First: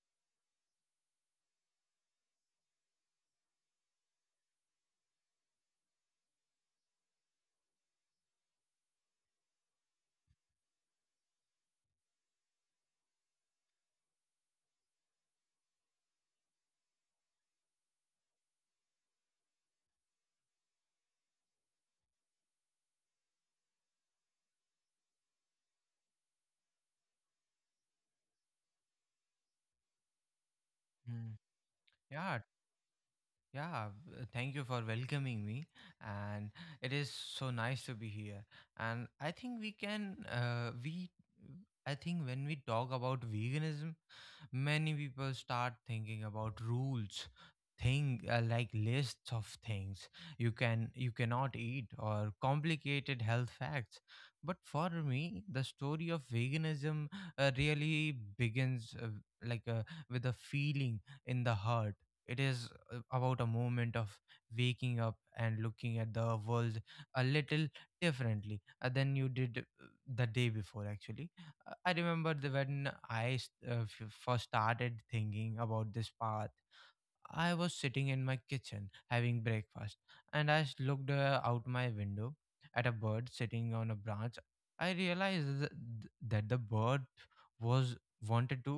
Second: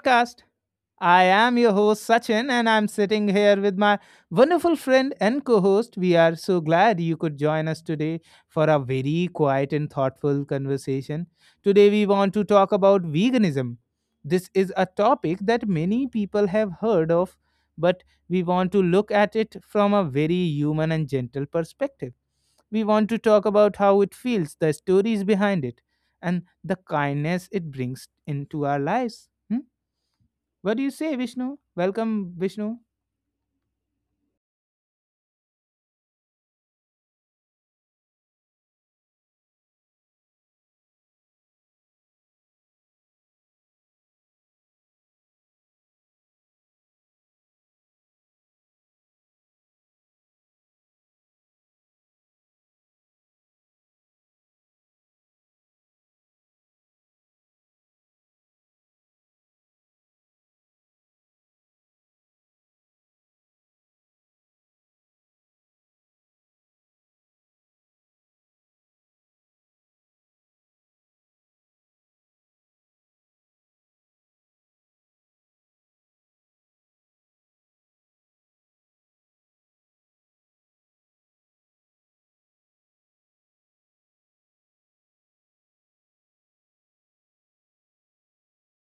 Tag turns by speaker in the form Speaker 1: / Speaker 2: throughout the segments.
Speaker 1: podcast. I am your host, Sachin, and I'm sitting here with my wonderful friend and co host. We are so glad you could join us today for a very quiet and thoughtful conversation. Today, we want to talk about veganism. This is a topic that many people have heard of, but we want to look at it from a very human and gentle perspective. We want to talk about how it feels, the stories behind it and the kindness it brings into our lives. Hmm? What do you say,
Speaker 2: 嗯，
Speaker 1: Vishnu?
Speaker 2: 第
Speaker 1: Welcome,
Speaker 2: 二。
Speaker 1: Vishnu.
Speaker 2: Yeah, thank you for welcoming me, and it is so nice to be here. And I think I think when we talk about veganism, many people start thinking about rules, thing like lists of things you cannot eat or complicated health facts. But for me, the story of veganism really begins like uh, with a feeling in the heart. It is about a moment of waking up and looking at the world a little differently than you did the day before actually. I remember when I first started thinking about this path. I was sitting in my kitchen having breakfast and I looked out my window at a bird sitting on a branch. I realized that the bird was wanted to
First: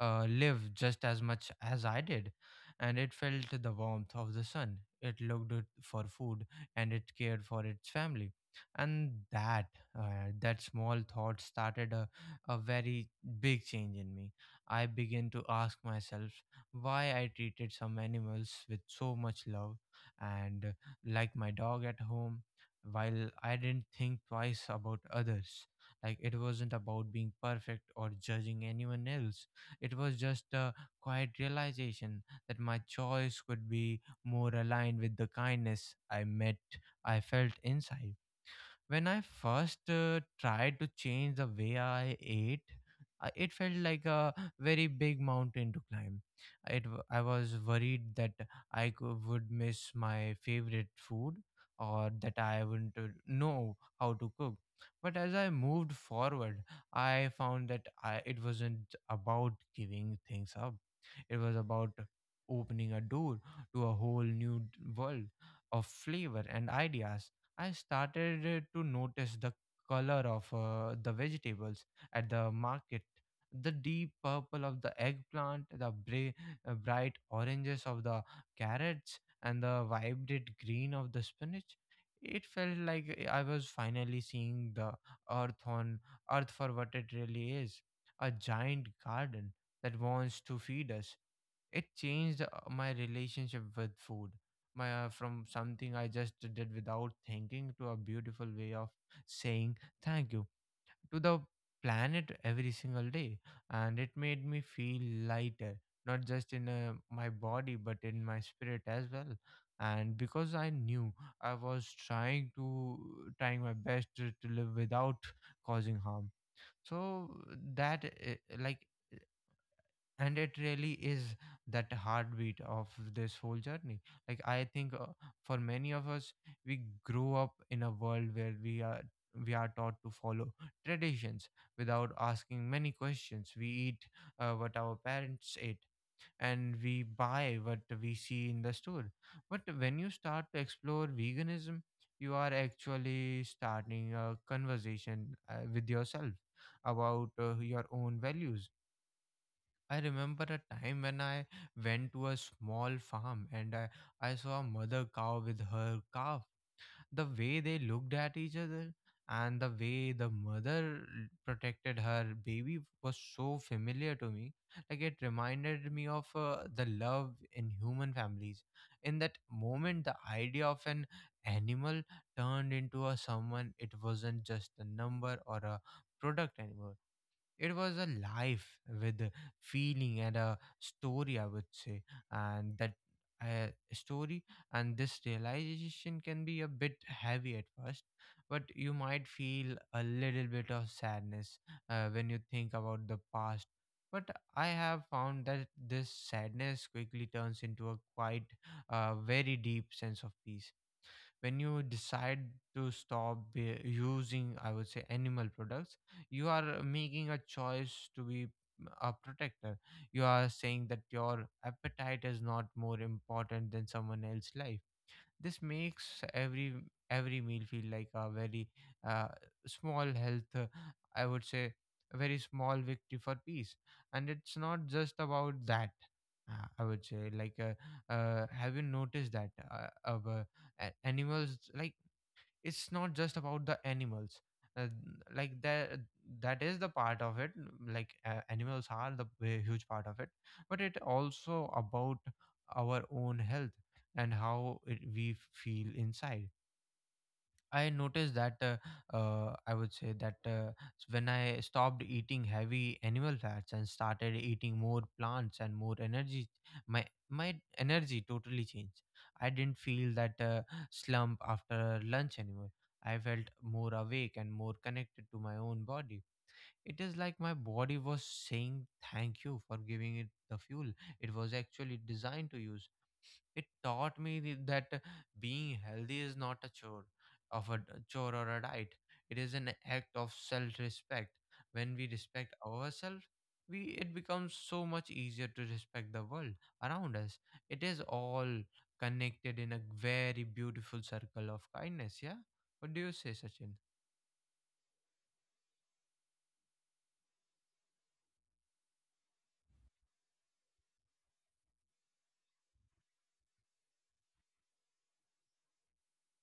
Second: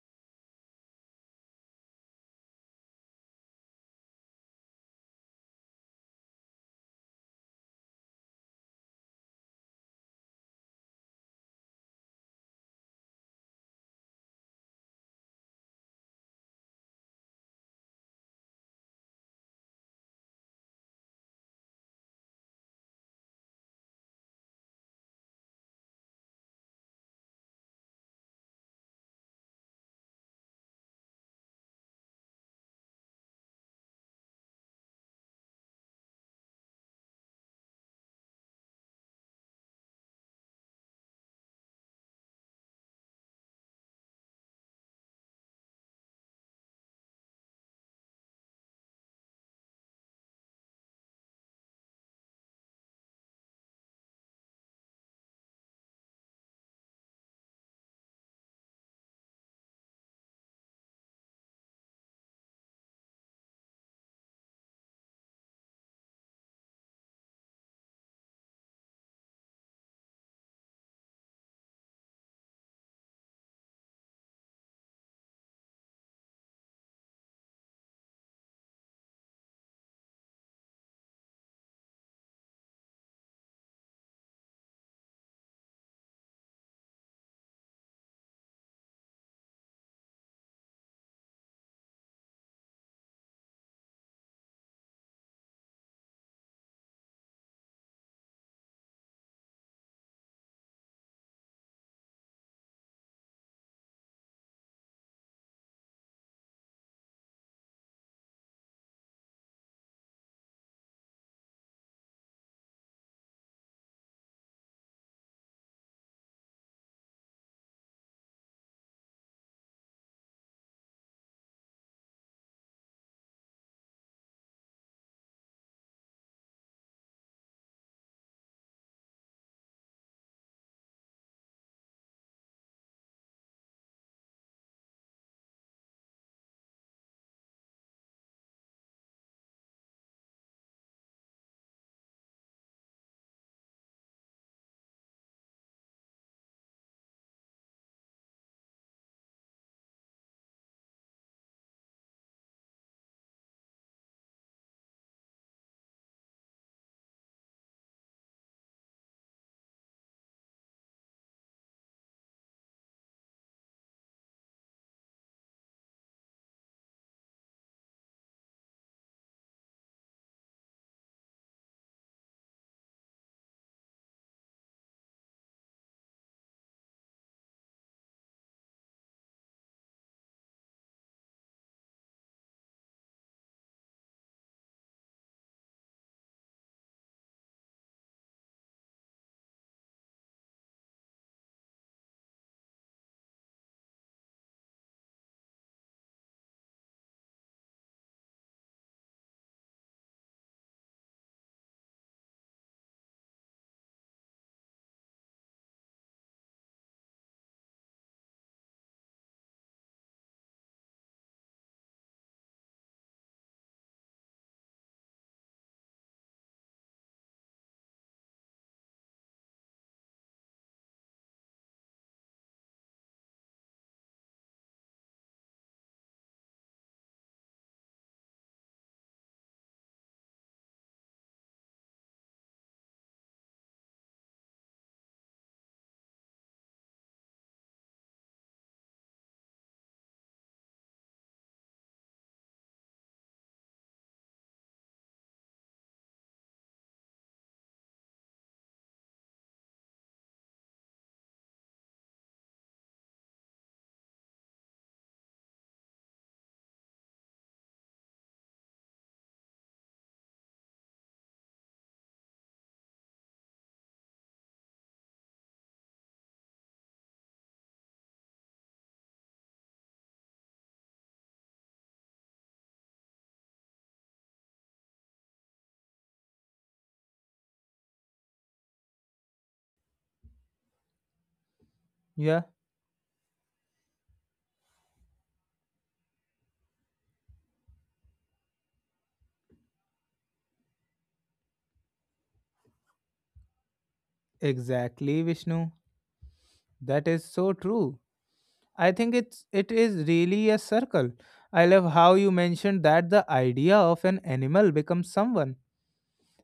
Speaker 2: live just as much as I did, and it felt the warmth of the sun. It looked it for food and it cared for its family, and that small thought started a very big change in me. I began to ask myself why I treated some animals with so much love, and like my dog at home, while I didn't think twice about others. Like it wasn't about being perfect or judging anyone else. It was just a quiet realization that my choice could be more aligned with the kindness I met I felt inside. When I first tried to change the way I ate, it felt like a very big mountain to climb. I was worried that I would miss my favorite food or that I wouldn't know how to cook. But as I moved forward, I found that it wasn't about giving things up, it was about opening a door to a whole world of flavor and ideas. I started to notice the color of the vegetables at the market, the deep purple of the eggplant, the bright oranges of the carrots, and the vibrant green of the spinach. It felt like I was finally seeing the earth on earth for what it really is: a giant garden that wants to feed us. It changed my relationship with food, my from something I just did without thinking to a beautiful way of saying thank you to the planet every single day. And it made me feel lighter, not just in my body but in my spirit as well, and because I knew I was trying my best to live without causing harm. So that like and it really is that heartbeat of this whole journey. Like I think for many of us, we grow up in a world where we are taught to follow traditions without asking many questions. We eat what our parents ate, and we buy what we see in the store. But when you start to explore veganism, you are actually starting a conversation with yourself about your own values. I remember a time when I went to a small farm and I saw a mother cow with her calf. The way they looked at each other and the way the mother protected her baby was so familiar to me. Like it reminded me of the love in human families. In that moment, the idea of an animal turned into a someone. It wasn't just a number or a product anymore. It was a life with a feeling and a story, I would say, and that uh, story and this realization can be a bit heavy at first, but you might feel a little bit of sadness when you think about the past. But I have found that this sadness quickly turns into a quite very deep sense of peace. When you decide to stop using, I would say, animal products, you are making a choice to be, a protector. You are saying that your appetite is not more important than someone else's life. This makes every meal feel like a very uh, small health I would say a very small victory for peace. And it's not just about that. I would say like Have you noticed that of a- animals like it's not just about the animals. uh, like that that is the part of it. Animals are the huge part of it, but it also about our own health and how we feel inside. I noticed that I would say that when I stopped eating heavy animal fats and started eating more plants and more energy, my energy totally changed. I didn't feel that slump after lunch anymore. I felt more awake and more connected to my own body. It is like my body was saying thank you for giving it the fuel it was actually designed to use. It taught me that being healthy is not a chore or a diet. It is an act of self-respect. When we
Speaker 1: Yeah,
Speaker 2: respect ourselves, we it becomes so much easier to respect the world around us. It is all connected in a very beautiful circle of kindness. Yeah. What do you say, Sachin?
Speaker 1: exactly, Vishnu. That is so true. I think it is really a circle. I love how you mentioned that the idea of an animal becomes someone.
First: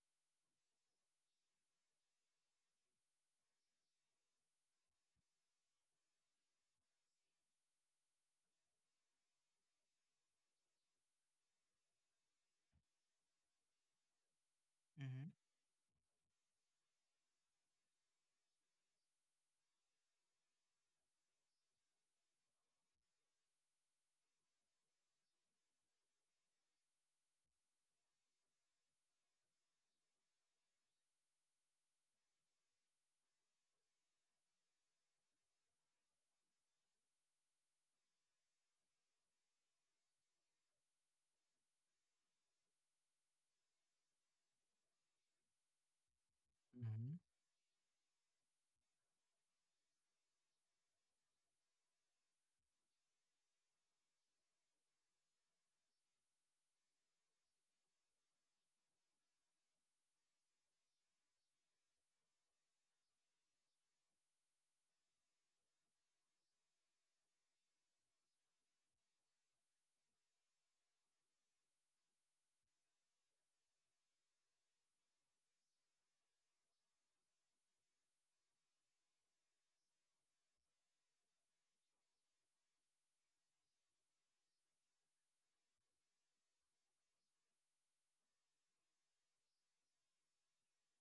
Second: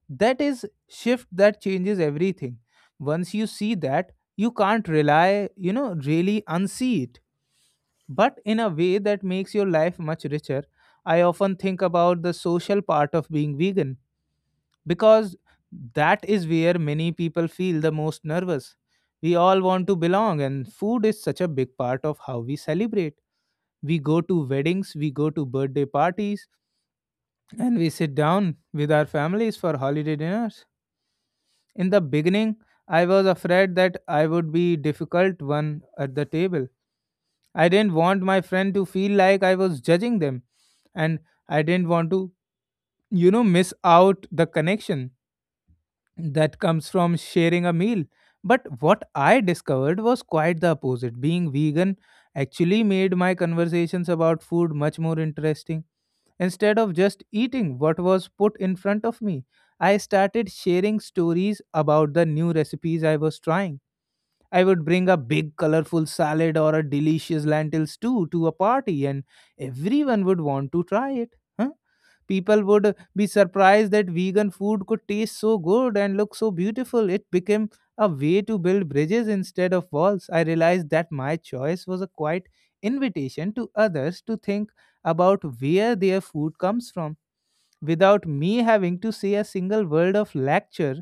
Speaker 1: That is shift that changes everything. Once you see that, you can't really unsee it, but in a way that makes your life much richer. I often think about the social part of being vegan because that is where many people feel the most nervous. We all want to belong, and food is such a big part of how we celebrate. We go to weddings, we go to birthday parties, and we sit down with our families for holiday dinners. In the beginning, I was afraid that I would be difficult one at the table. I didn't want my friend to feel like I was judging them, and I didn't want to, you know, miss out the connection that comes
Speaker 2: Mm-hmm.
Speaker 1: from sharing a meal. But what I discovered was quite the opposite. Being vegan actually made my conversations about food much more interesting. Instead of just eating what was put in front of me, I started sharing stories about the new recipes I was trying. I would bring a big colorful salad or a delicious lentil stew to a party and everyone would want to try it. Huh? People would be surprised that vegan food could taste so good and look so beautiful. It became a way to build bridges instead of walls. I realized that my choice was a quiet invitation to others to think about where their food comes from without me having to say a single word of lecture.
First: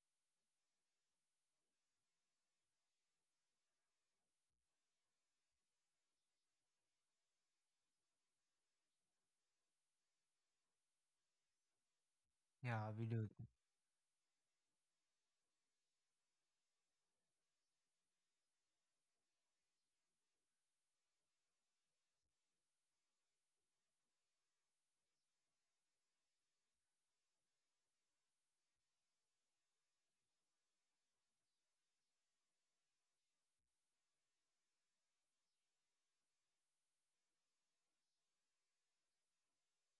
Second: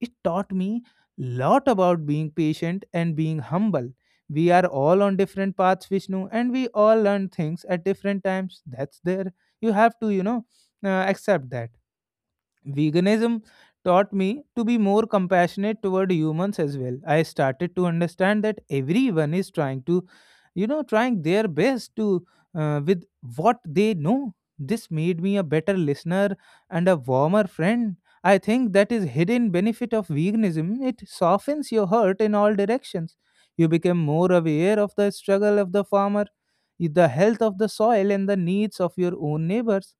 Speaker 1: It taught me lot about being patient and being humble. We are all on different paths, Vishnu, and we all learn things at different times. That's there. You have to, you know, accept that.
Speaker 2: Yeah, we do.
Speaker 1: Veganism taught me to be more compassionate toward humans as well. I started to understand that everyone is trying their best to with what they know. This made me a better listener and a warmer friend. I think that is hidden benefit of veganism. It softens your heart in all directions. You become more aware of the struggle of the farmer, the health of the soil, and the needs of your own neighbors.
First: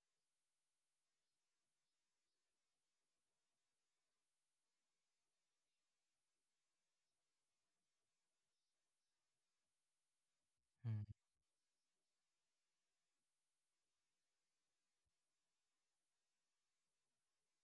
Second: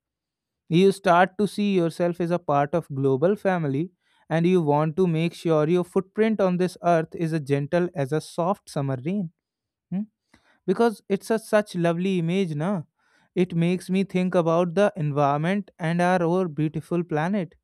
Speaker 1: You start to see yourself as a part of global family, and you want to make sure your footprint on this earth is as gentle as a soft summer rain. Hmm? Because it's a such lovely image, na? It makes me think about the environment and our beautiful planet.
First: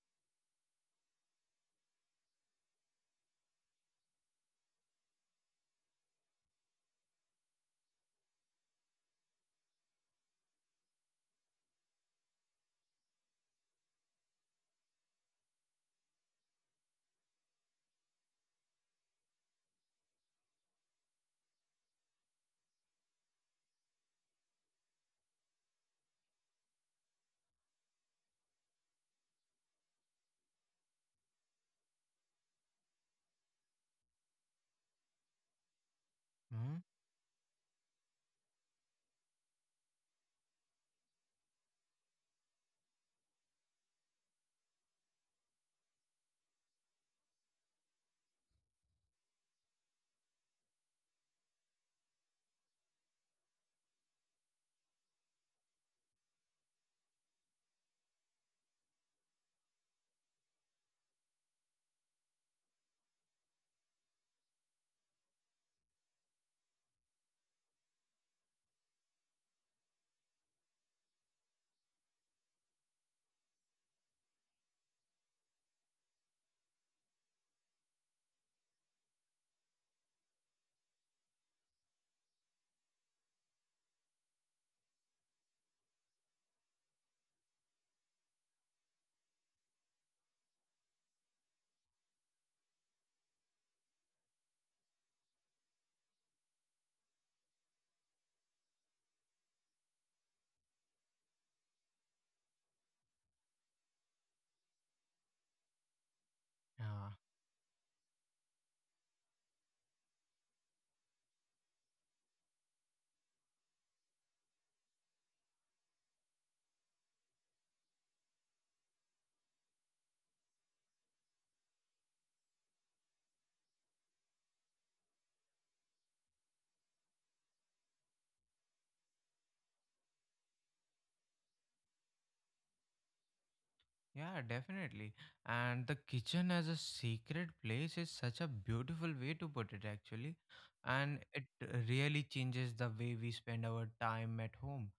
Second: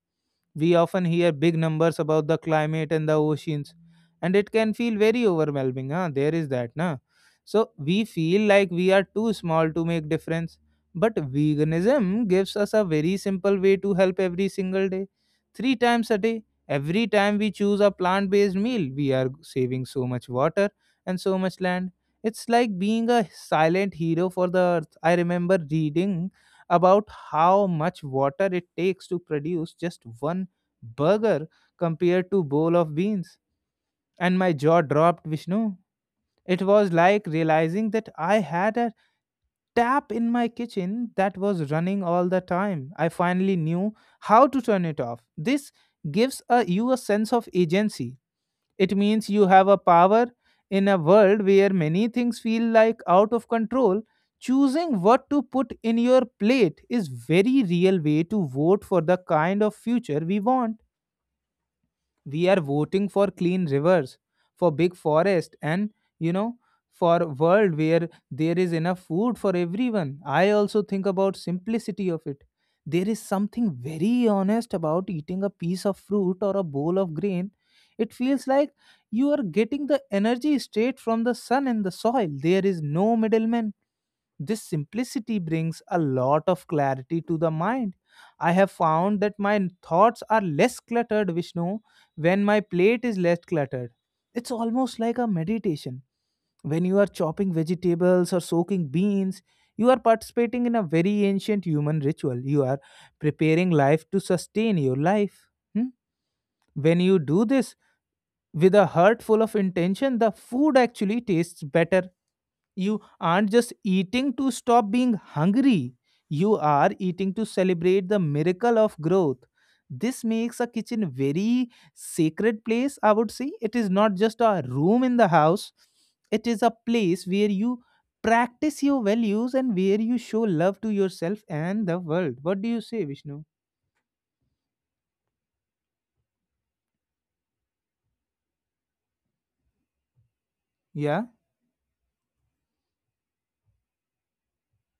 Speaker 1: We often hear big numbers about the climate and the oceans, and it can feel very overwhelming. Huh? There is that, na? So we feel like we are too small to make difference. But veganism gives us a very simple way to help every single day. Three times a day, every time we choose a plant based meal, we are saving so much water and so much land. It's like being a silent hero for the earth. I remember reading about how much water it takes to produce just one burger compared to bowl of beans, and my jaw dropped, Vishnu. It
Speaker 2: Mm-hmm.
Speaker 1: was like realizing that I had a tap in my kitchen that was running all the time. I finally knew how to turn it off. This gives a, you a sense of agency. It means you have a power in a world where many things feel like out of control. Choosing what to put in your plate is very real way to vote for the kind of future we want. We are voting for clean rivers, for big forest, and, you know, for a world where there is enough food for everyone. I also think about simplicity of it. There is something very honest about eating a piece of fruit or a bowl of grain. It feels like you are getting the energy straight from the sun and the soil. There is no middleman. This simplicity brings a lot of clarity to the mind. I have found that my thoughts are less cluttered, Vishnu, when my plate is less cluttered. It's almost like a meditation. When you are chopping vegetables or soaking beans, you are participating in a very ancient human ritual. You are preparing life to sustain your life. Hmm? When
Speaker 2: Yeah.
Speaker 1: you do this with a heart full of intention, the food actually tastes better. You aren't just eating to stop being hungry, you are eating to celebrate the miracle of growth. This makes a kitchen very sacred place, I would say. It is not just a room in the house, it is a place where you practice your values and where you show love to yourself and the world. What do you say, Vishnu?
Speaker 2: Yeah, definitely. And the kitchen as a sacred place is such a beautiful way to put it, actually. And
Speaker 1: Yeah,
Speaker 2: it really changes the way we spend our time at home.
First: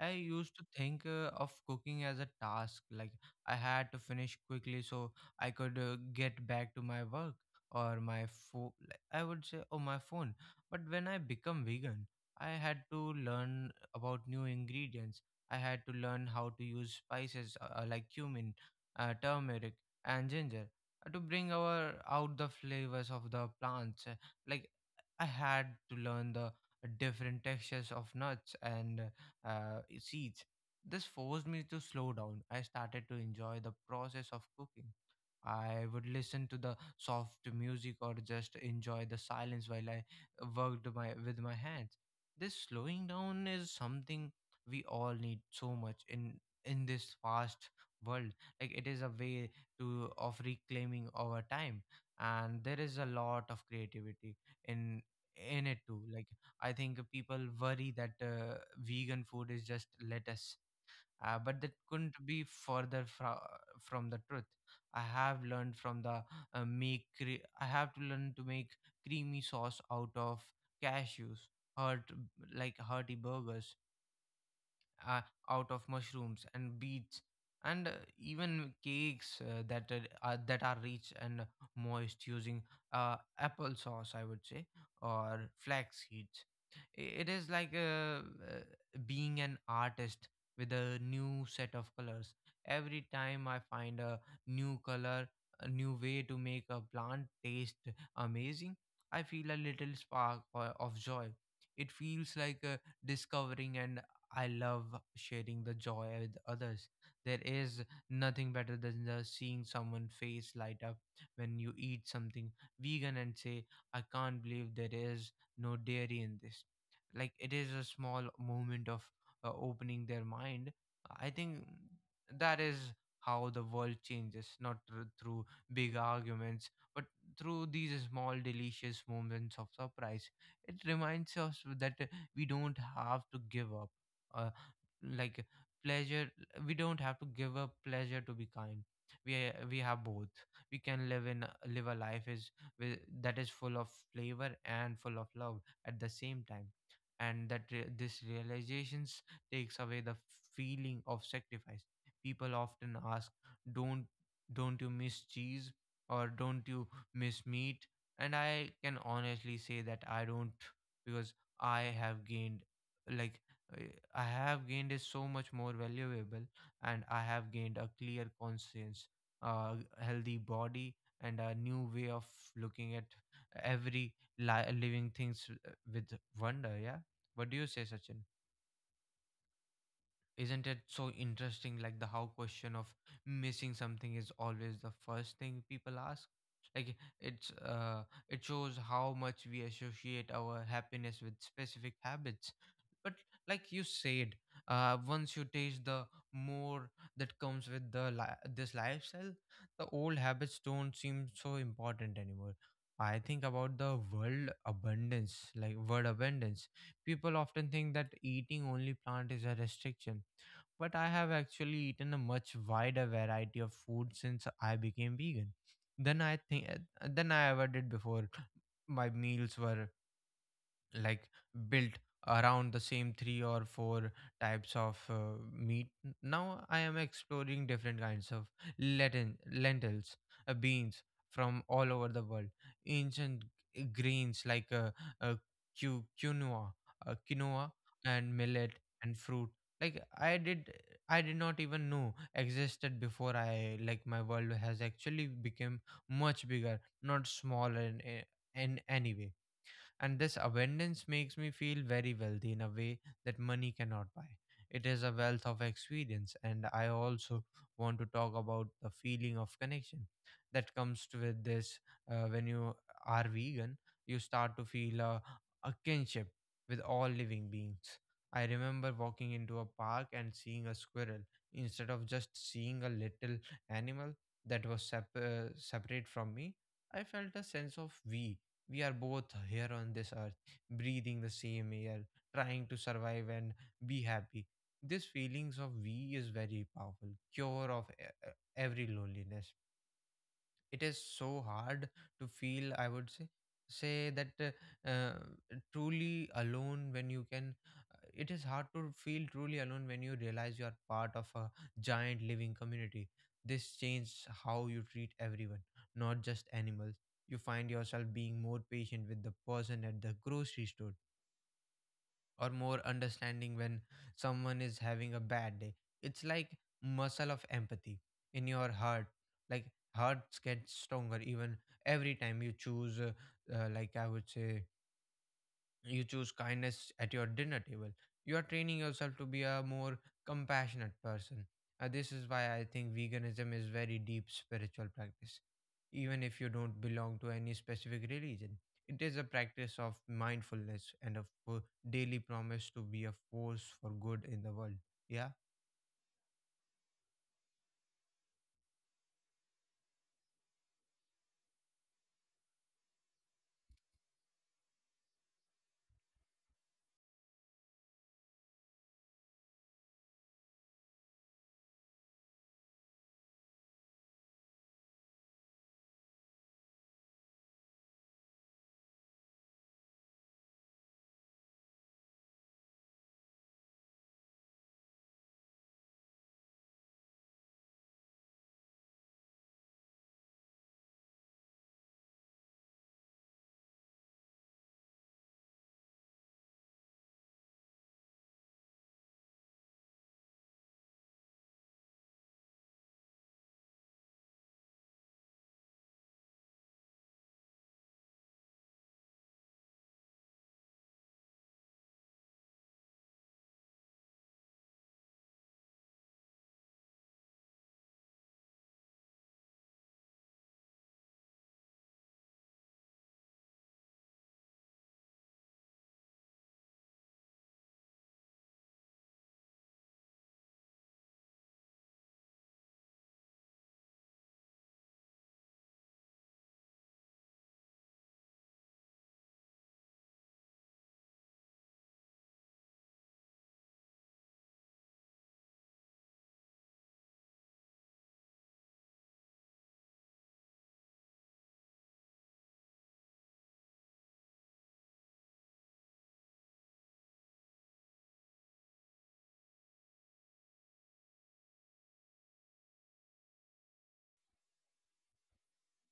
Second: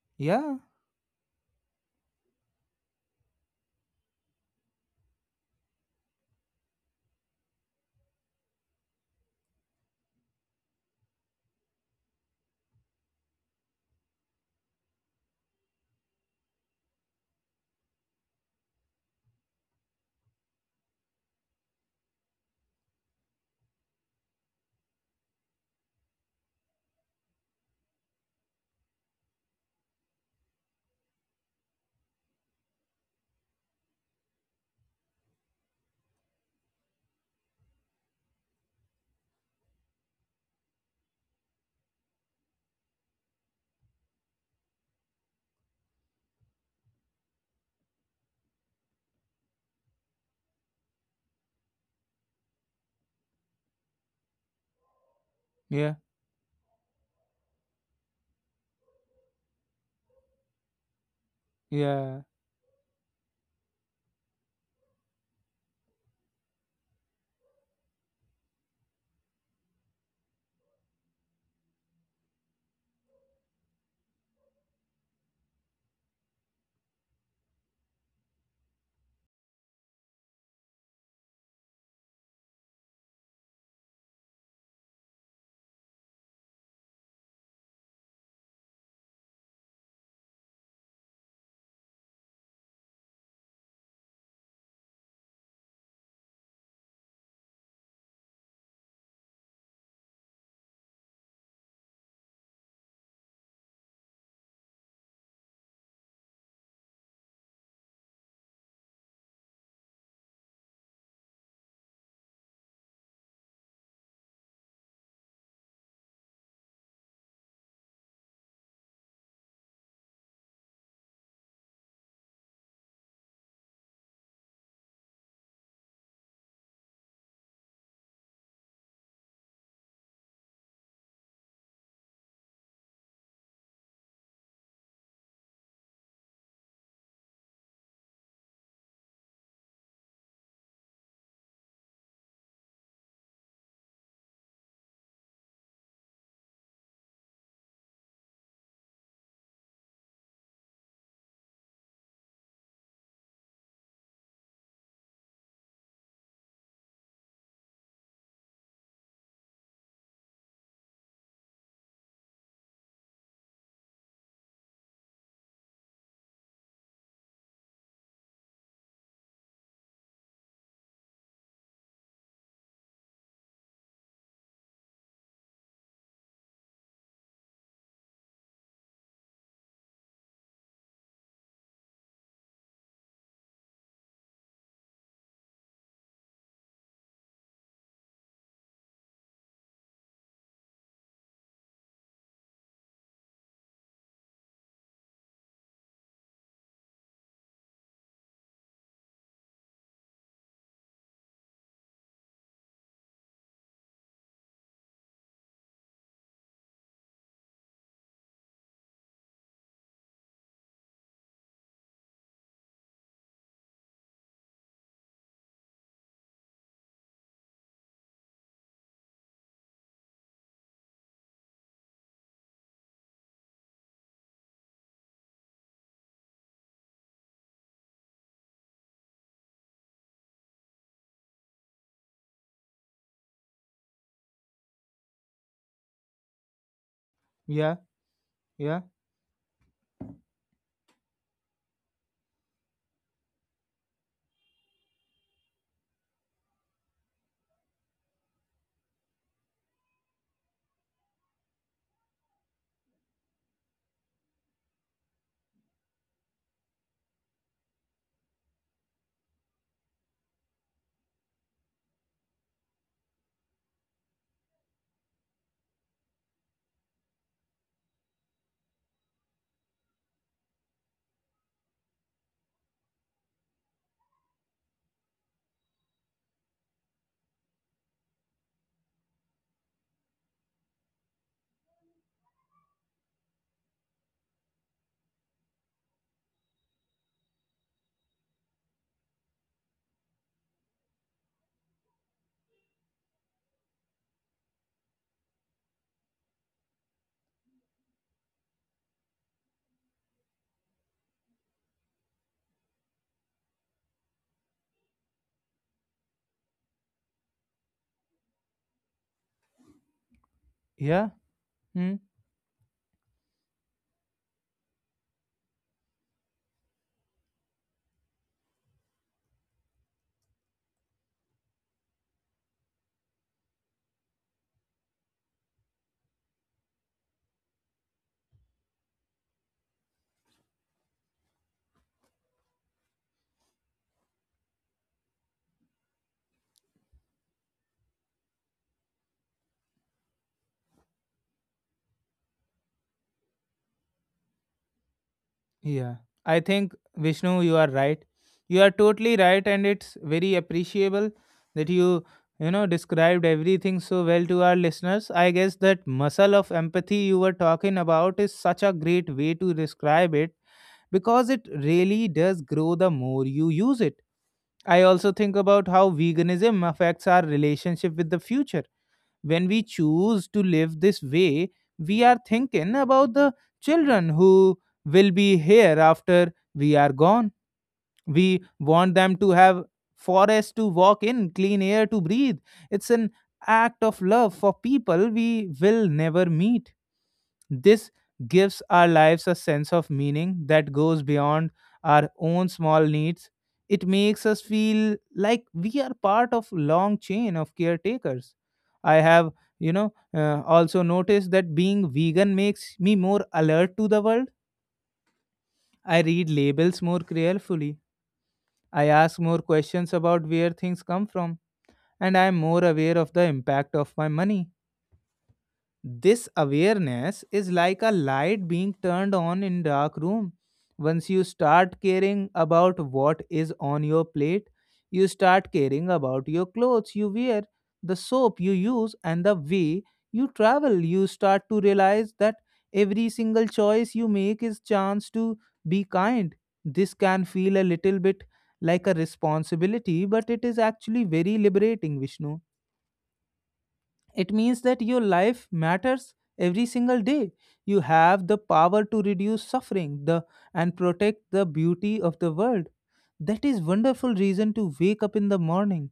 Speaker 2: I used
Speaker 1: yeah,
Speaker 2: to think of cooking as a task, like I had to finish quickly so I could get back to my work or my phone. I would say, oh, my phone. But when I become vegan, I had to learn about new ingredients. I had to learn how to use spices like cumin, turmeric, and ginger to bring our out the flavors of the plants. Like I had to learn the different textures of nuts and seeds. This forced me to slow down. I started to enjoy the process of cooking. I would listen to the soft music or just enjoy the silence while I worked my with my hands. This slowing down is something we all need so much in this fast world. Like it is a way to of reclaiming our time, and there is a lot of creativity in in it
Speaker 1: yeah,
Speaker 2: too. Like I think people worry that vegan food is just lettuce, but that couldn't
Speaker 1: yeah,
Speaker 2: be from the truth. I have learned from the make. Cre- I have to learn to make creamy sauce out of cashews, hurt like hearty burgers, uh, out of mushrooms and beets, and even cakes that are rich and moist using apple sauce, I would say, or flax seeds. It is like being an artist with a new set of colors. Every time I find a new color, a new way to make a plant taste amazing, I feel a little spark of joy. It feels like discovering an— I love sharing the joy with others. There is nothing better than just seeing someone face light up when you eat something vegan and say, I can't believe there is no dairy in this. Like it is a small moment of opening their mind. I think that is how the world changes, not through big arguments, but through these small, delicious moments of surprise. It reminds us that we don't have to give up uh, like pleasure we don't have to give up pleasure to be kind. we we have both. We can live a life that is full of flavor and full of love at the same time. And this realizations takes away the feeling of sacrifice. People often ask, don't don't you miss cheese, or don't you miss meat? And I can honestly say that I don't, because I have gained, like, I I have gained is so much more valuable, and I have gained a clear conscience, a healthy body, and a new way of looking at every living things with wonder. Yeah, what do you say, Sachin? Isn't it so interesting? Like the how question of missing something is always the first thing people ask. Like it's it shows how much we associate our happiness with specific habits. But like you said, once you taste the more that comes with the this lifestyle, the old habits don't seem so important anymore. I think about the world abundance, like word abundance. People often think that eating only plant is a restriction, but I have actually eaten a much wider variety of food since I became vegan than I think than I ever did before. My meals were like built around the same three or four types of meat. Now I am exploring different kinds of lentils, beans from all over the world, ancient grains like uh, quinoa, uh, quinoa
Speaker 1: yeah,
Speaker 2: and millet
Speaker 1: yeah,
Speaker 2: and fruit. Like I did, I did not even know existed before I like my world has actually become much bigger, not smaller in any way, and this abundance makes me feel very wealthy in a way that money cannot buy. It is a wealth of experience, and I also want to talk about the feeling of connection that comes to with this. When you are vegan, you start to feel a kinship with all living beings. I remember walking into a park and seeing a squirrel instead of just seeing a little animal that was separate from me. I felt a sense of we are both here on this earth, breathing the same air, trying to survive and be happy. This feelings of we is very powerful, cure of every loneliness. It is so hard to feel, I would say say that uh, truly alone when you can it is hard to feel truly alone when you realize you are part of a giant living community. This changes how you treat everyone, not just animals. You find yourself being more patient with the person at the grocery store,
Speaker 1: yeah.
Speaker 2: or more understanding when someone is having a bad day. It's like muscle of empathy in your heart. Like Hearts get stronger even every time you choose, uh, like I would say, you choose kindness at your dinner table, you are training yourself to be a more compassionate person. This is why I think veganism is very deep spiritual practice, even if you don't belong to any specific religion. It is a practice of mindfulness and of daily promise to be a force for good in the world. Yeah.
Speaker 1: Yeah, I think Vishnu, you are right. You are totally right, and it's very appreciable that you know, described everything so well to our listeners. I guess that muscle of empathy you were talking about is such a great way to describe it because it really does grow the more you use it. I also think about how veganism affects our relationship with the future. When we choose to live this way, we are thinking about the children who will be here after we are gone. We want them to have forests to walk in, clean air to breathe. It's an act of love for people we will never meet. This gives our lives a sense of meaning that goes beyond our own small needs. It makes us feel like we are part of long chain of caretakers. I have, also noticed that being vegan makes me more alert to the world. I read labels more carefully. I ask more questions about where things come from, and I am more aware of the impact of my money. This awareness is like a light being turned on in dark room. Once you start caring about what is on your plate, you start caring about your clothes you wear, the soap you use, and the way you travel. You start to realize that every single choice you make is chance to be kind. This can feel a little bit like a responsibility, but it is actually very liberating, Vishnu. It means that your life matters every single day. You have the power to reduce suffering, and protect the beauty of the world. That is wonderful reason to wake up in the morning.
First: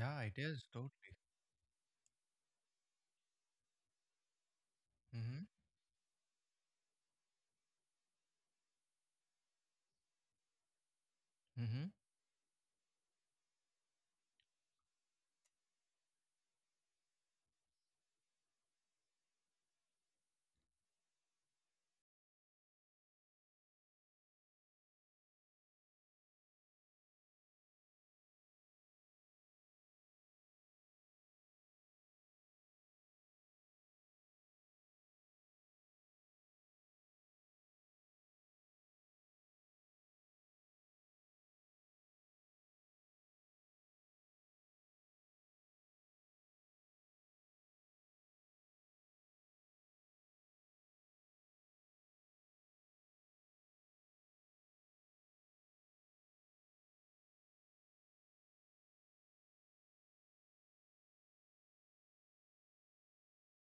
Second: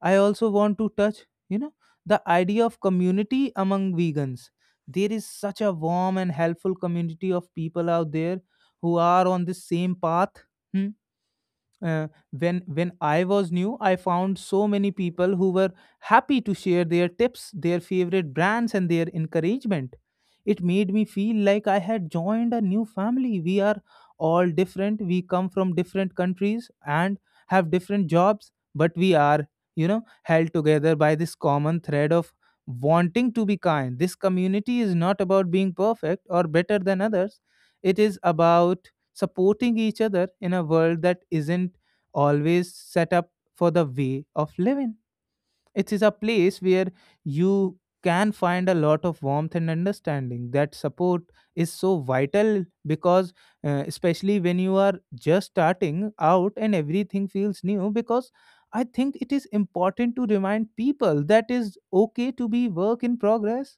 Speaker 1: I
Speaker 2: it
Speaker 1: also
Speaker 2: is
Speaker 1: want to
Speaker 2: totally.
Speaker 1: touch, you know, the idea of community among vegans. There is
Speaker 2: Mm-hmm.
Speaker 1: such a warm and helpful community of people out there who are on the same path. Hmm?
Speaker 2: Mm-hmm.
Speaker 1: uh, when I was new, I found so many people who were happy to share their tips, their favorite brands, and their encouragement. It made me feel like I had joined a new family. We are all different, we come from different countries and have different jobs, but we are, you know, held together by this common thread of wanting to be kind. This community is not about being perfect or better than others. It is about supporting each other in a world that isn't always set up for the way of living. It is a place where you can find a lot of warmth and understanding. That support is so vital because, especially when you are just starting out and everything feels new, because I think it is important to remind people that is okay to be work in progress.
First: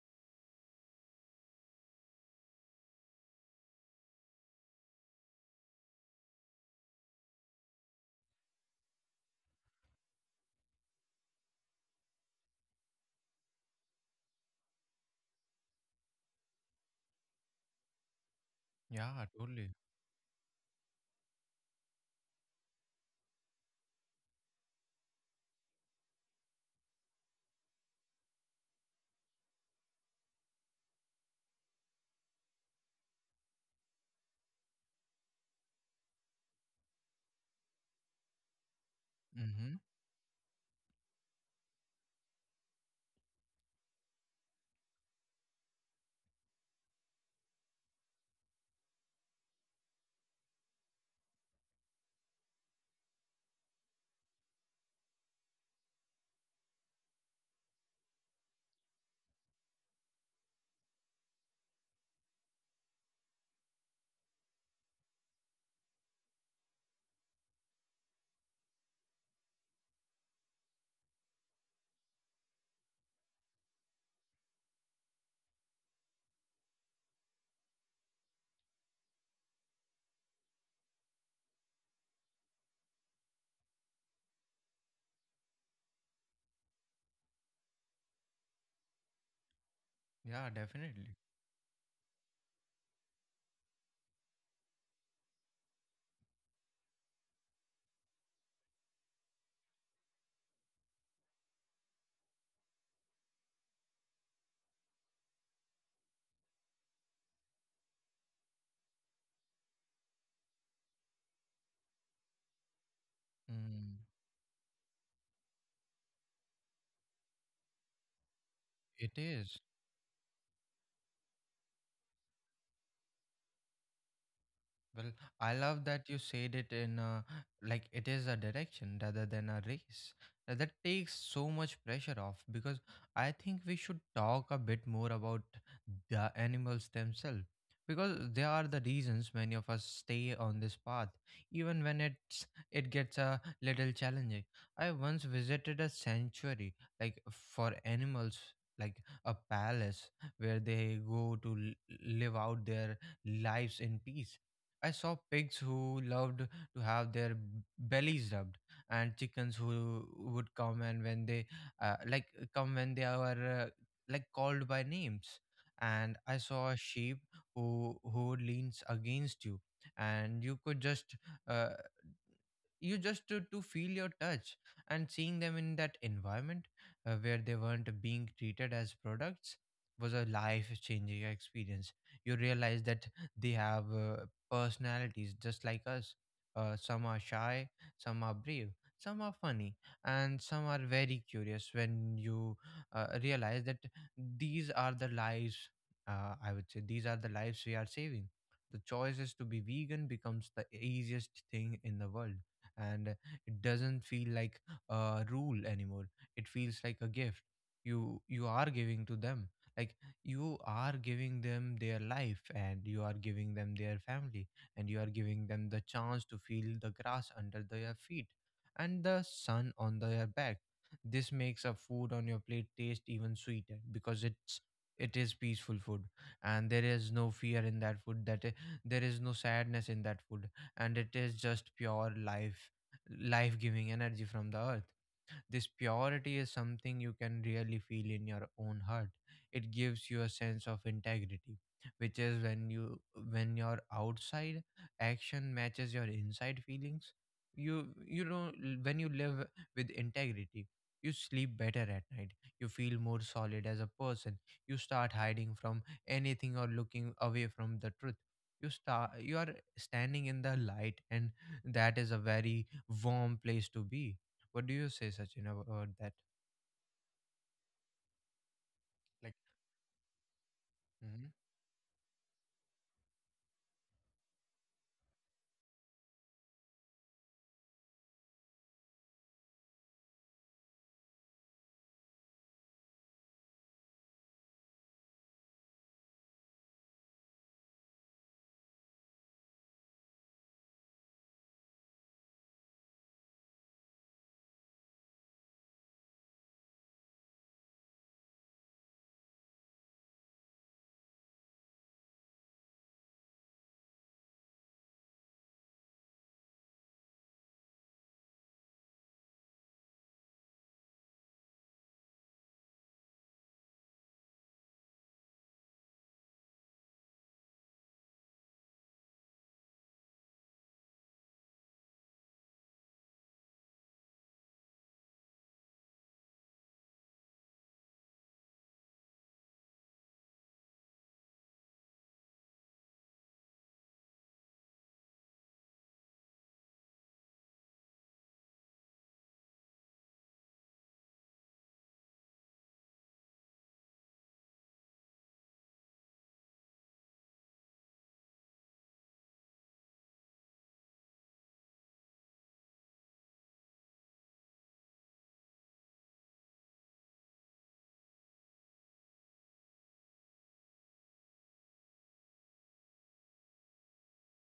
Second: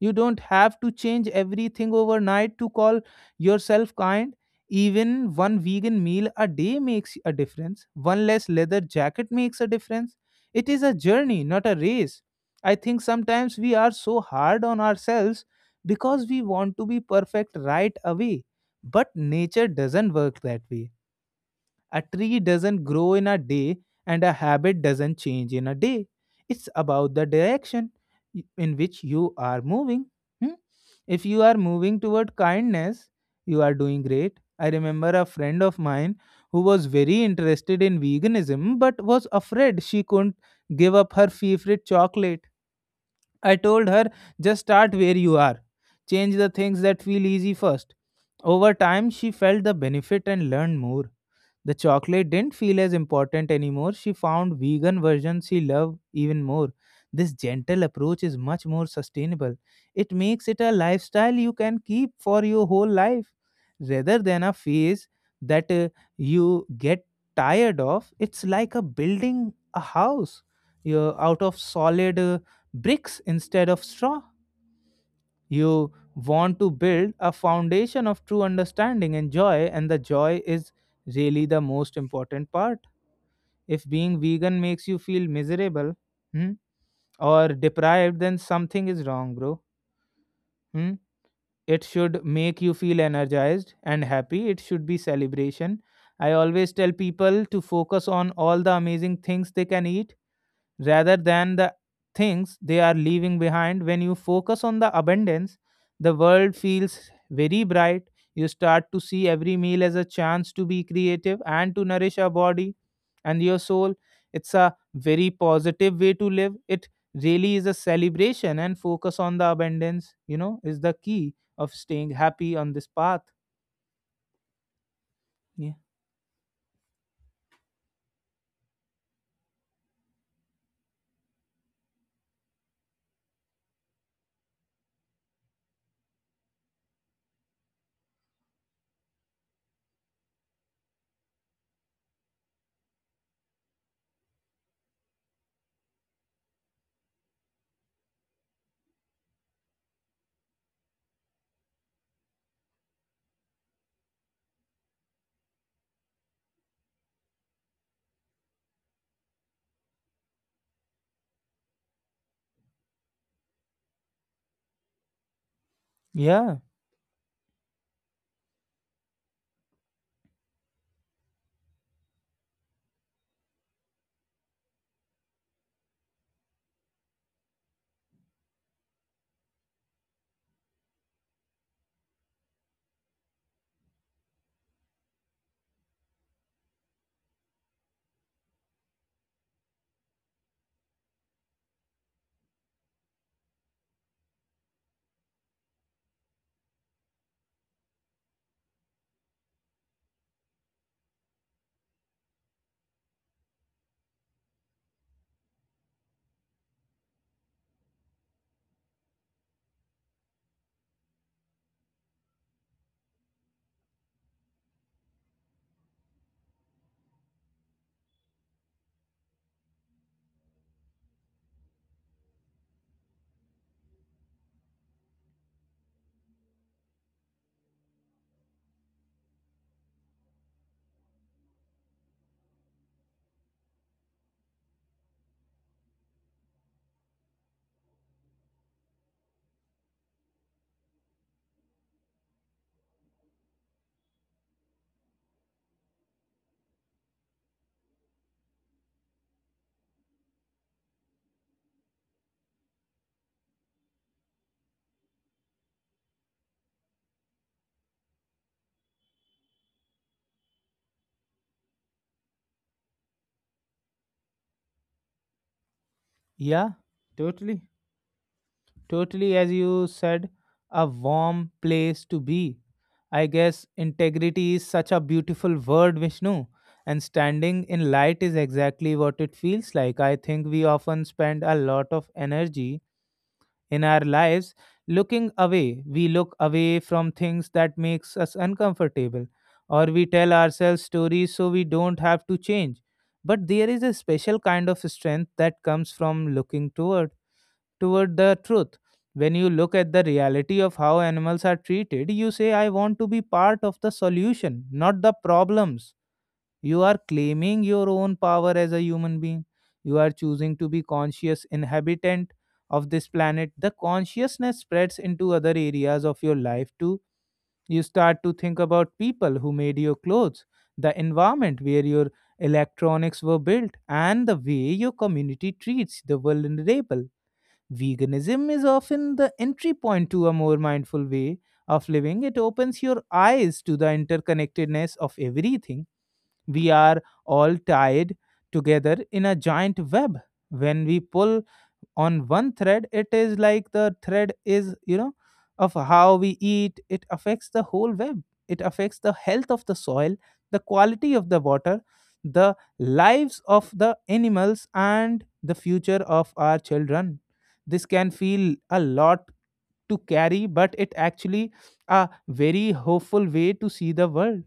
Speaker 1: You don't have to change everything overnight to call yourself kind. Even one vegan meal a day makes a difference. One less leather jacket makes a difference. It is a journey, not a race. I think sometimes we are so hard on ourselves because we want to be perfect right away. But
Speaker 2: Yeah,
Speaker 1: nature
Speaker 2: totally.
Speaker 1: doesn't work that way. A tree doesn't grow in a day, and a habit doesn't change in a day. It's about the direction in which you are moving. Hmm? If you are moving toward kindness, you are doing great. I remember a friend of mine who was very interested in veganism but was
Speaker 2: Mm-hmm.
Speaker 1: afraid she couldn't give up her favorite chocolate. I told her, just start where you are. Change the things that feel easy first. Over time, she felt the benefit and learned more. The chocolate didn't feel as important anymore. She found vegan versions she loved even more. This gentle approach is much more sustainable. It makes it a lifestyle you can keep for your whole life rather than a phase that you get tired of. It's like a building a house you out of solid bricks instead of straw. You want to build a foundation of true understanding and joy, and the joy is really the most important part. If being vegan makes you feel miserable hmm, or deprived, then something is wrong, bro.
Speaker 2: Yeah,
Speaker 1: Hmm?
Speaker 2: definitely.
Speaker 1: It should make you feel energized and happy. It should be celebration. I always tell people to focus on all the amazing things they can eat rather than the things they are leaving behind. When you focus on the abundance, the world feels very bright. You start to see every meal as a chance to be creative and to nourish your body and your soul.
Speaker 2: Mm,
Speaker 1: It's a very positive way to live. It really is a celebration, and focus
Speaker 2: it
Speaker 1: on the
Speaker 2: is.
Speaker 1: abundance, is the key of staying happy on this path.
Speaker 2: Well, I
Speaker 1: Yeah,
Speaker 2: love that you said it like it is a direction rather than a race. That takes so much pressure off, because I think we should talk a bit more about the animals themselves, because they are the reasons many of us stay on this path even when it gets a little challenging. I once visited a sanctuary, like for animals, like a palace where they go to live out their lives in peace. I saw pigs who loved to have their bellies rubbed, and chickens who would come and when they uh, like come when they are called by names. And I
Speaker 1: yeah,
Speaker 2: saw a sheep who leans against you, and you could just uh, you just to feel your touch, and seeing them in that environment where they weren't being treated as products was a life changing experience. You realize that they have personalities just like us. Some are shy, some are brave, some are funny, and some are very curious. When you realize that these are the lives, I would say these are the lives we are saving, the choice is to be vegan becomes the easiest thing in the world, and it doesn't feel like a rule anymore. It feels like a gift you are giving to them. like you are giving them their life, and you are giving them their family, and you are giving them the chance to feel the grass under their feet and the sun on their back. This makes a food on your plate taste even sweeter, because it is peaceful food, and there is no fear in that food there is no sadness in that food, and it is just pure life, life giving energy from the earth. This purity is something you can really feel in your own heart. It gives you a sense of integrity, which is when you, when your outside action matches your inside feelings. You know, when you live with integrity, you sleep better at night. You feel more solid as a person. You start hiding from anything or looking away from the truth. You are standing in the light, and that is a very warm place to be. What do you say, Sachin, about that?
Speaker 1: yeah. Totally. Totally,
Speaker 2: Like,
Speaker 1: as you said, a
Speaker 2: hmm.
Speaker 1: warm place to be. I guess integrity is such a beautiful word, Vishnu, and standing in light is exactly what it feels like. I think we often spend a lot of energy in our lives looking away. We look away from things that makes us uncomfortable, or we tell ourselves stories so we don't have to change. But there is a special kind of strength that comes from looking toward toward the truth. When you look at the reality of how animals are treated, you say, I want to be part of the solution, not the problems. You are claiming your own power as a human being. You are choosing to be conscious inhabitant of this planet. The consciousness spreads into other areas of your life too. You start to think about people who made your clothes, the environment where your electronics were built, and the way your community treats the vulnerable. Veganism is often the entry point to a more mindful way of living. It opens your eyes to the interconnectedness of everything. We are all tied together in a giant web. When we pull on one thread, it is like the thread is, of how we eat, it affects the whole web. It affects the health of the soil, the quality of the water, the lives of the animals, and the future of our children. This can feel a lot to carry, but it actually a very hopeful way to see the world.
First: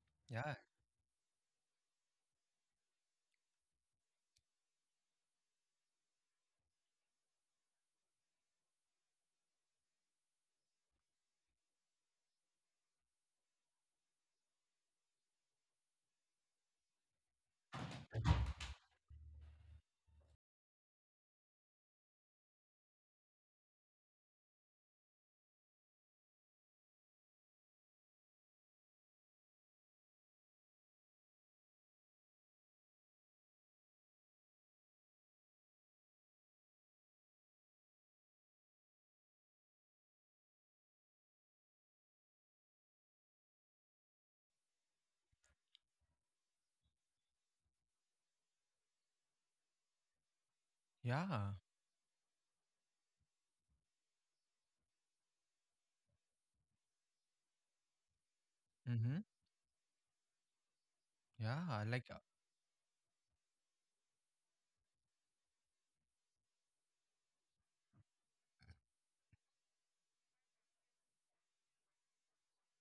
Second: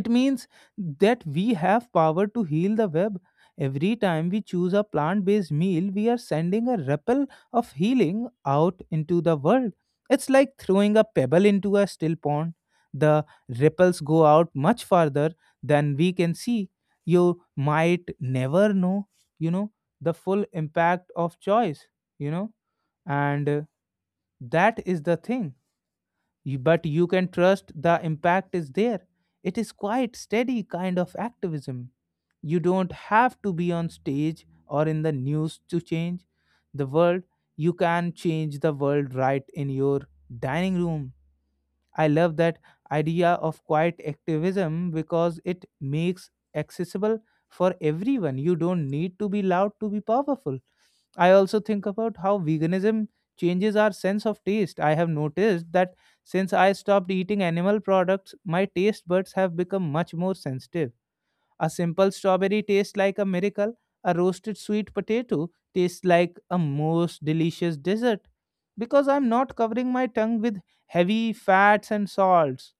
Speaker 1: It means
Speaker 2: Yeah,
Speaker 1: that we have power to heal the web. Every time we choose a plant based meal, we are sending a ripple of healing out into the world. It's like throwing a pebble into a still pond. The ripples go out much farther than we can see. You might never know, you know, the full impact of choice, you know, and that is the thing. But you can trust the impact is there. It is quite steady kind of activism. You don't have to be on stage or in the news to change the world. You can change the world right in your dining room. I love that idea of quiet activism because it makes accessible for everyone. You don't need to be loud to be powerful. I
Speaker 2: yeah,
Speaker 1: also think about how veganism changes our sense of taste. I have noticed that since I stopped eating animal products, my taste
Speaker 2: mm-hmm,
Speaker 1: buds have become much more sensitive. A
Speaker 2: yeah, like,
Speaker 1: simple strawberry tastes like a miracle. A roasted sweet potato tastes like a most delicious dessert. Because I'm not covering my tongue with heavy fats and salts,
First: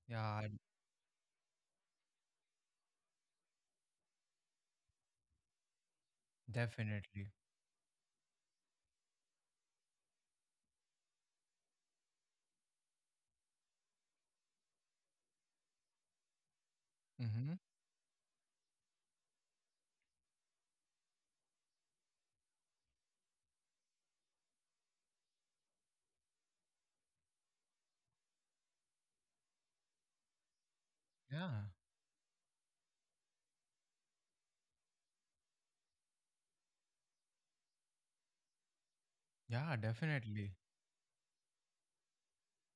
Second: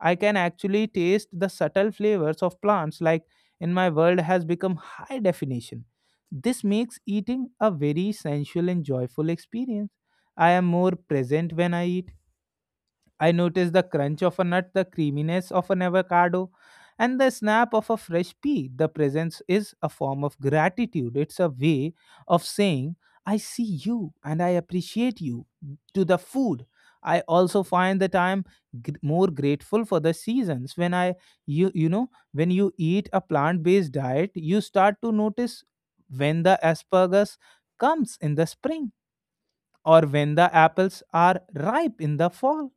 Speaker 1: I can
Speaker 2: yeah,
Speaker 1: actually taste the subtle flavors of plants, like in my world has become high definition. This makes
Speaker 2: definitely,
Speaker 1: eating a very sensual and joyful experience. I am more present when I eat. I noticed the crunch of a nut, the creaminess of an avocado, and the
Speaker 2: mm-hmm,
Speaker 1: snap of a fresh pea. The presence is a form of gratitude. It's a way of saying, I see you and I appreciate you, to the food. I also find that I am more grateful for the seasons. When I,
Speaker 2: yeah,
Speaker 1: you, you know, when you eat a plant based diet, you start to notice when the asparagus comes in the spring
Speaker 2: yeah,
Speaker 1: or when the
Speaker 2: definitely,
Speaker 1: apples are ripe in the fall.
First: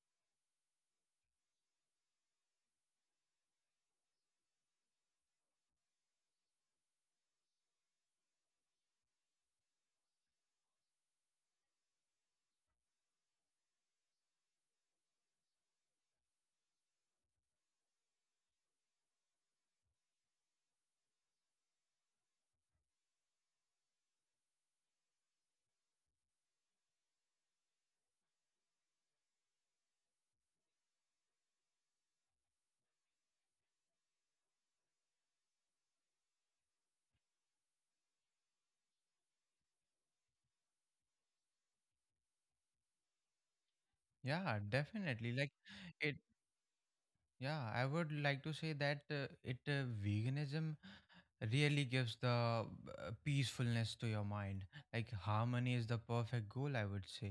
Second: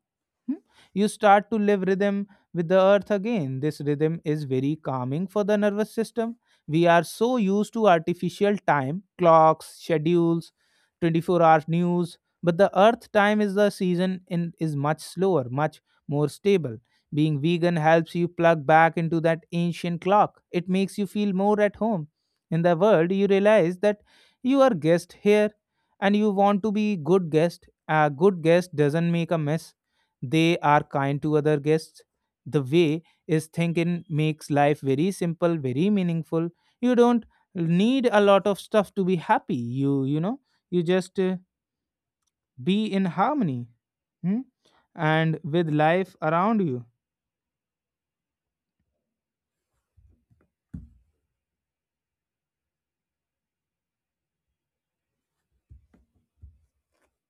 Speaker 1: Hmm? You start to live rhythm with the earth again. This rhythm is very calming for the nervous system. We are so used to artificial time, clocks, schedules, 24-hour news, but the earth time is the season in is much slower, much more stable. Being vegan helps you plug back into that ancient clock. It makes you feel more at home. In the world, you realize that you are guest here and you want to be good guest. A good guest doesn't make a mess. They are kind to other guests. The way is thinking makes life very simple, very meaningful. You don't need a lot of stuff to be happy. You you know you just uh, be in harmony. Hmm?
Speaker 2: yeah, definitely.
Speaker 1: And
Speaker 2: Like,
Speaker 1: with life
Speaker 2: it,
Speaker 1: around you.
Speaker 2: yeah, I would like to say that it veganism really gives the peacefulness to your mind. Like harmony is the perfect goal, I would say.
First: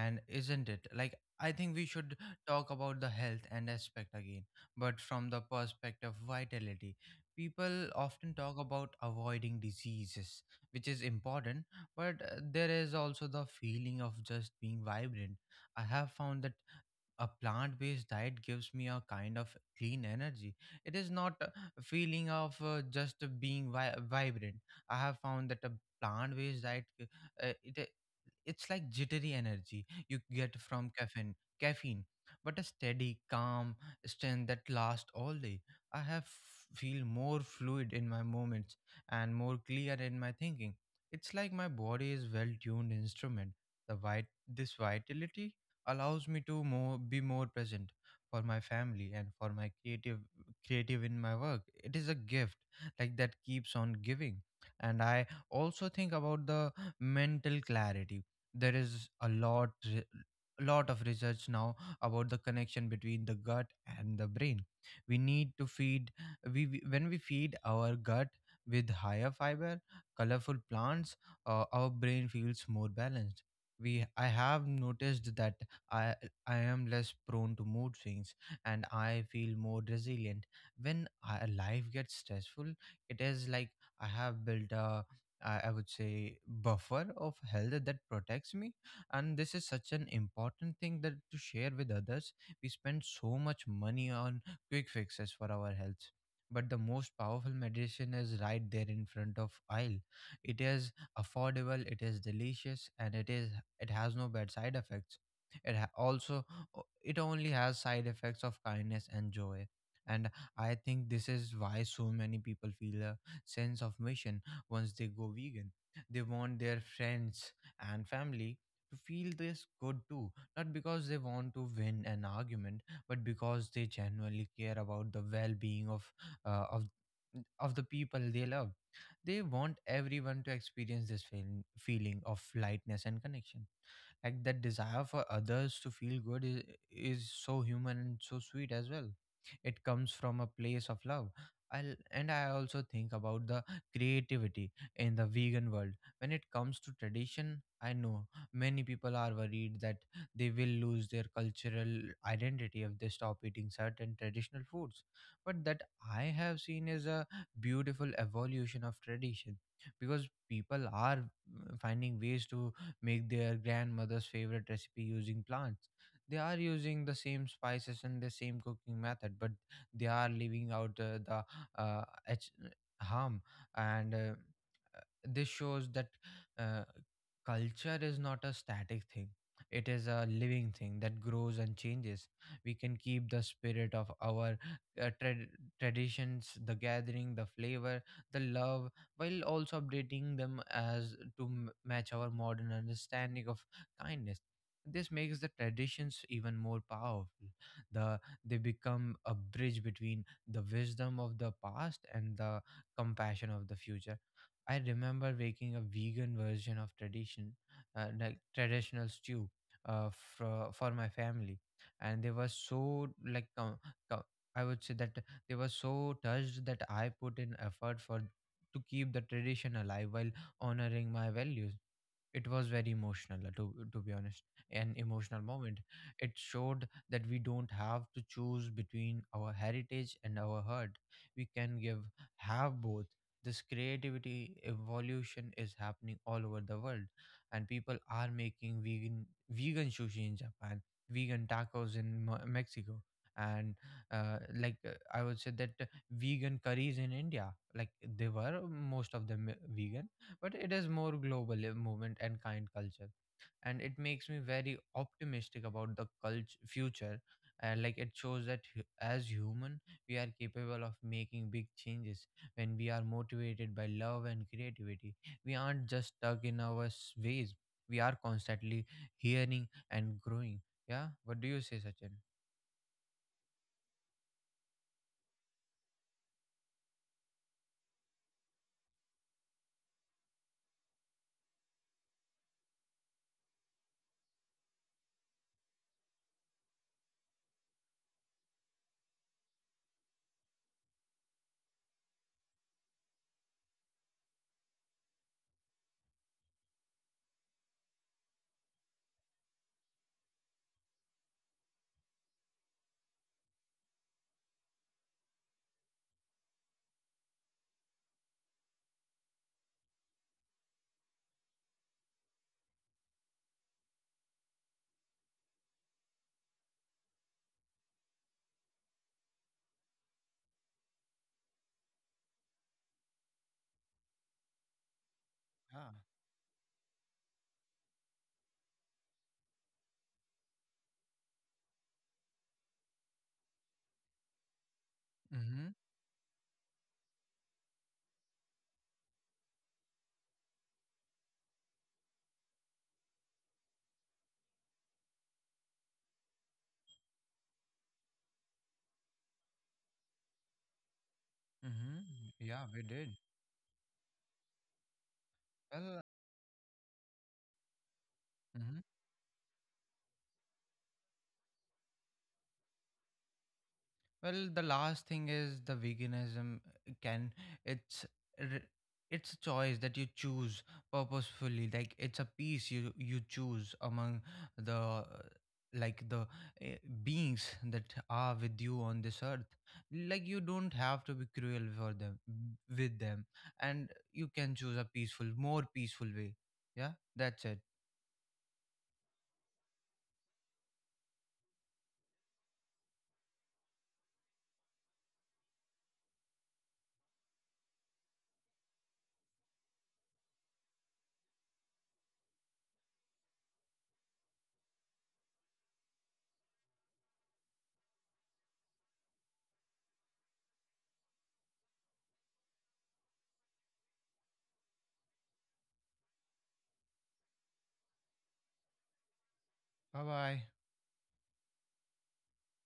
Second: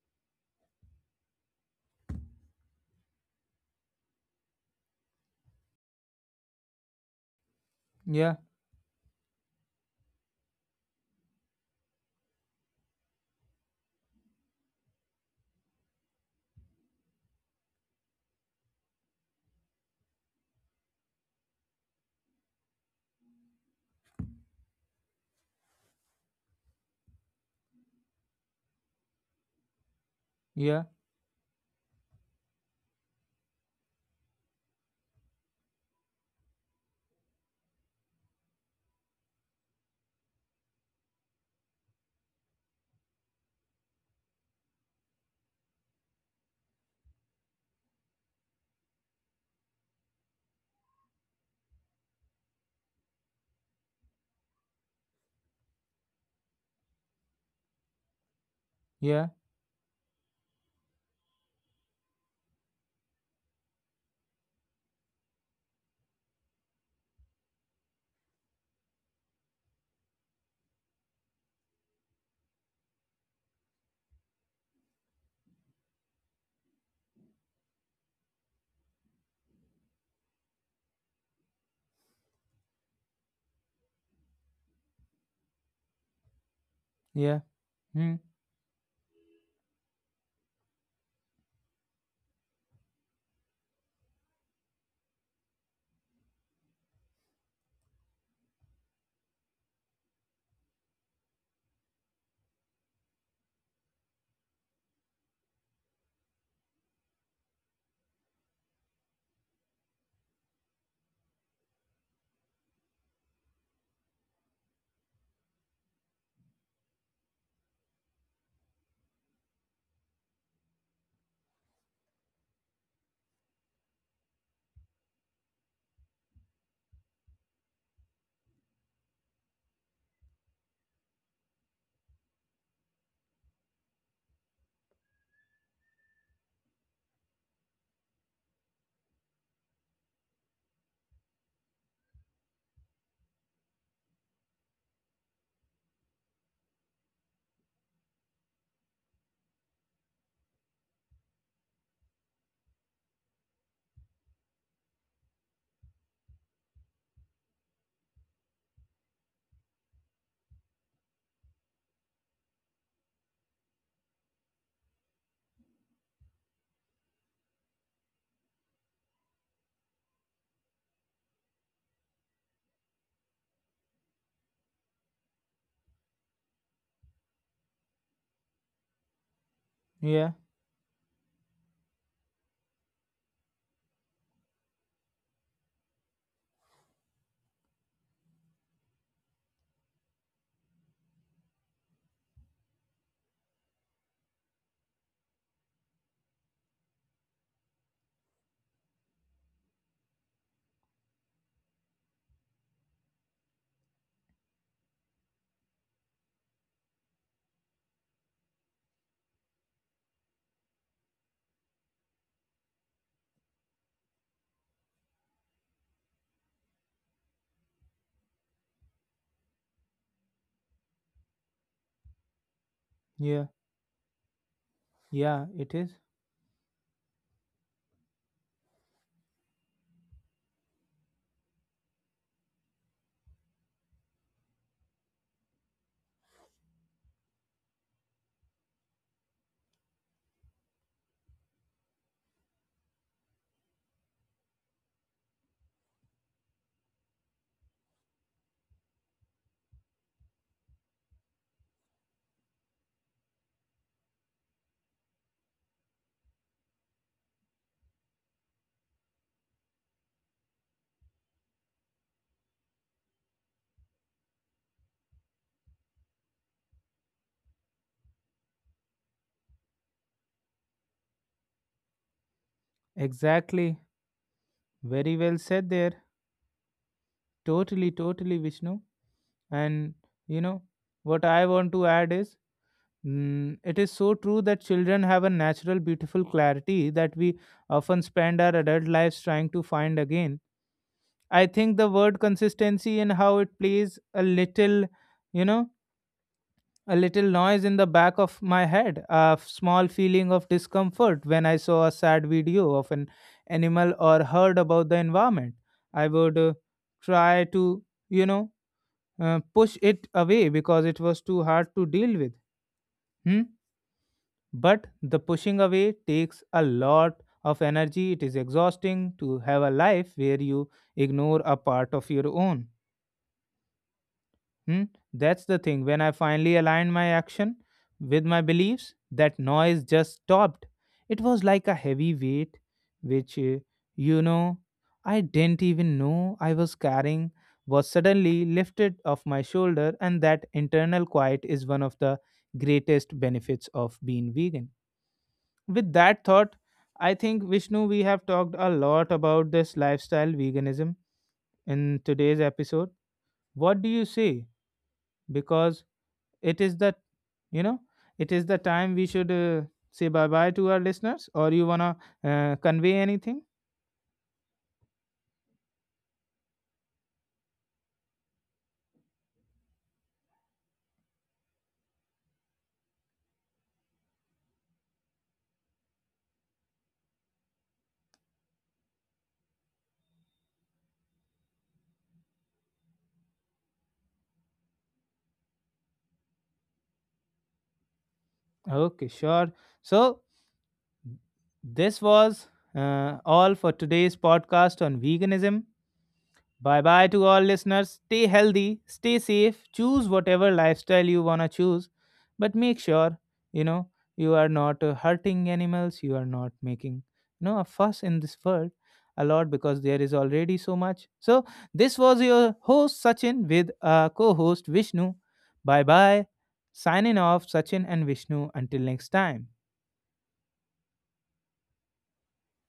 Speaker 2: And isn't it like, I think we should talk about the health and aspect again, but from the perspective of vitality. People
Speaker 1: Yeah,
Speaker 2: often talk about avoiding diseases, which is important, but there is also the feeling of just being vibrant. I have found that a plant based diet gives me a kind of clean energy. It is not a feeling of just being vibrant. I have found that a plant based diet it It's like jittery energy you get
Speaker 1: yeah,
Speaker 2: from caffeine, but a steady calm strength that lasts all day. I have feel more fluid in my movements and more clear in my thinking. It's like my body is well tuned instrument. This vitality allows me to more be more present for my family and for my creative in my work. It is a gift that keeps on giving. And I also think about the mental clarity. There is
Speaker 1: yeah,
Speaker 2: lot of research now about the connection between the gut and the brain. We need to feed we- When we feed our gut with higher fiber, colorful plants, our brain feels more balanced. We I have noticed that I I am less prone to mood swings, and I feel more resilient. When life gets stressful, it is like I have built a, I would say buffer of
Speaker 1: yeah.
Speaker 2: health that
Speaker 1: Hmm?
Speaker 2: protects me. And this is such an important thing that to share with others. We spend so much money on quick fixes for our health, but the most powerful medicine is right there in front of aisle. It is affordable, it is delicious, and it has no bad side effects. It ha- also It only has side effects of kindness and joy. And I think this is why so many people feel a sense of mission once they go vegan. They want their friends and family to feel this good too, not because they want to win an argument, but because they genuinely care about the well-being of uh, of of the people they love. They want everyone to experience this feeling of lightness and connection. That desire for others to feel good is so human and so sweet as well. It comes from a place of love. And I also think about the creativity in the vegan world. When it comes to tradition, I know many people are worried that they will lose their cultural identity if they stop eating certain traditional foods. But that I have seen is a beautiful evolution of tradition, because people are finding ways to make their grandmother's favorite recipe using plants. They are using the same spices and the same cooking method, but they are leaving out uh, H- harm. And This shows that uh, culture is not a static thing. It is a
Speaker 1: Yeah,
Speaker 2: living thing that grows and changes. We can keep the spirit of our uh, trad- traditions, the gathering, the flavor, the love, while also updating them as to match our modern understanding of kindness. This makes the traditions even more powerful. The they become a bridge between the wisdom of the past and the compassion of the future. I remember making a vegan version of tradition, traditional stew, uh, for my family, and they were so like, com- com- I would say that they were so touched that I put in effort for to keep the tradition alive while honoring my values. It was very emotional,
Speaker 1: yeah,
Speaker 2: to be honest, an emotional
Speaker 1: yeah. It
Speaker 2: moment.
Speaker 1: is.
Speaker 2: It showed that we don't have to choose between our heritage and our hurt. We can give have both. This creativity evolution is happening all over the world, and people are making vegan sushi in Japan, vegan tacos in Mexico, and uh, like I would say that vegan curries in India. like they were, most of them, vegan. But it is more global movement and kind culture, and it makes me very optimistic about the culture future. And like It shows that as human we are capable of making big changes when we are motivated by love and creativity. We aren't just stuck in our ways. We are constantly hearing and growing. Yeah, what do you say, Sachin?
Speaker 1: Exactly. Very well said there. Totally, totally, Vishnu. And you know what I want to add is, mm, it is so true that children have a natural, beautiful clarity that we often spend our adult lives trying to find again. I think the word consistency and how it plays a little, you know, a little noise in the back of my head, a small feeling of discomfort when I saw a sad video of an animal or heard about the environment. I would try to, you know, push it away because it was too hard to deal with. Hmm? But the pushing away takes a lot of energy. It is exhausting to have a life where you ignore a part of your own. Hmm? That's the thing.
Speaker 2: Yeah.
Speaker 1: When I finally aligned my action with my beliefs, that noise just stopped. It was like a heavy weight, which, you know, I didn't
Speaker 2: Mm-hmm.
Speaker 1: even know I was carrying, was suddenly lifted off my shoulder. And that internal quiet is one of the greatest benefits of being vegan. With that thought, I think, Vishnu, we have talked a lot about this lifestyle veganism
Speaker 2: Mm-hmm.
Speaker 1: in today's
Speaker 2: Yeah, we
Speaker 1: episode.
Speaker 2: did.
Speaker 1: What do you say? Because
Speaker 2: Well,
Speaker 1: it is that, you know it is the
Speaker 2: mhm.
Speaker 1: time we should say bye bye to our listeners, or you wanna convey anything.
Speaker 2: Well, the last thing is, the veganism can, it's r- it's a choice that you choose purposefully. Like it's a piece you choose among the uh, the beings that are with you on this earth. Like you don't have to be cruel for them with them, and you can choose a peaceful, more peaceful way. Yeah, that's it.
Speaker 1: Okay, sure. So, this was all for today's podcast on veganism. Bye bye to all listeners. Stay healthy, stay safe, choose whatever lifestyle you want to choose, but make sure, you know, you are not hurting animals, you are not making, a fuss in this world a lot because there is already so much. So, this was your host Sachin with co host Vishnu. Bye bye. Signing off, Sachin and Vishnu. Until next time.
Speaker 2: Bye bye.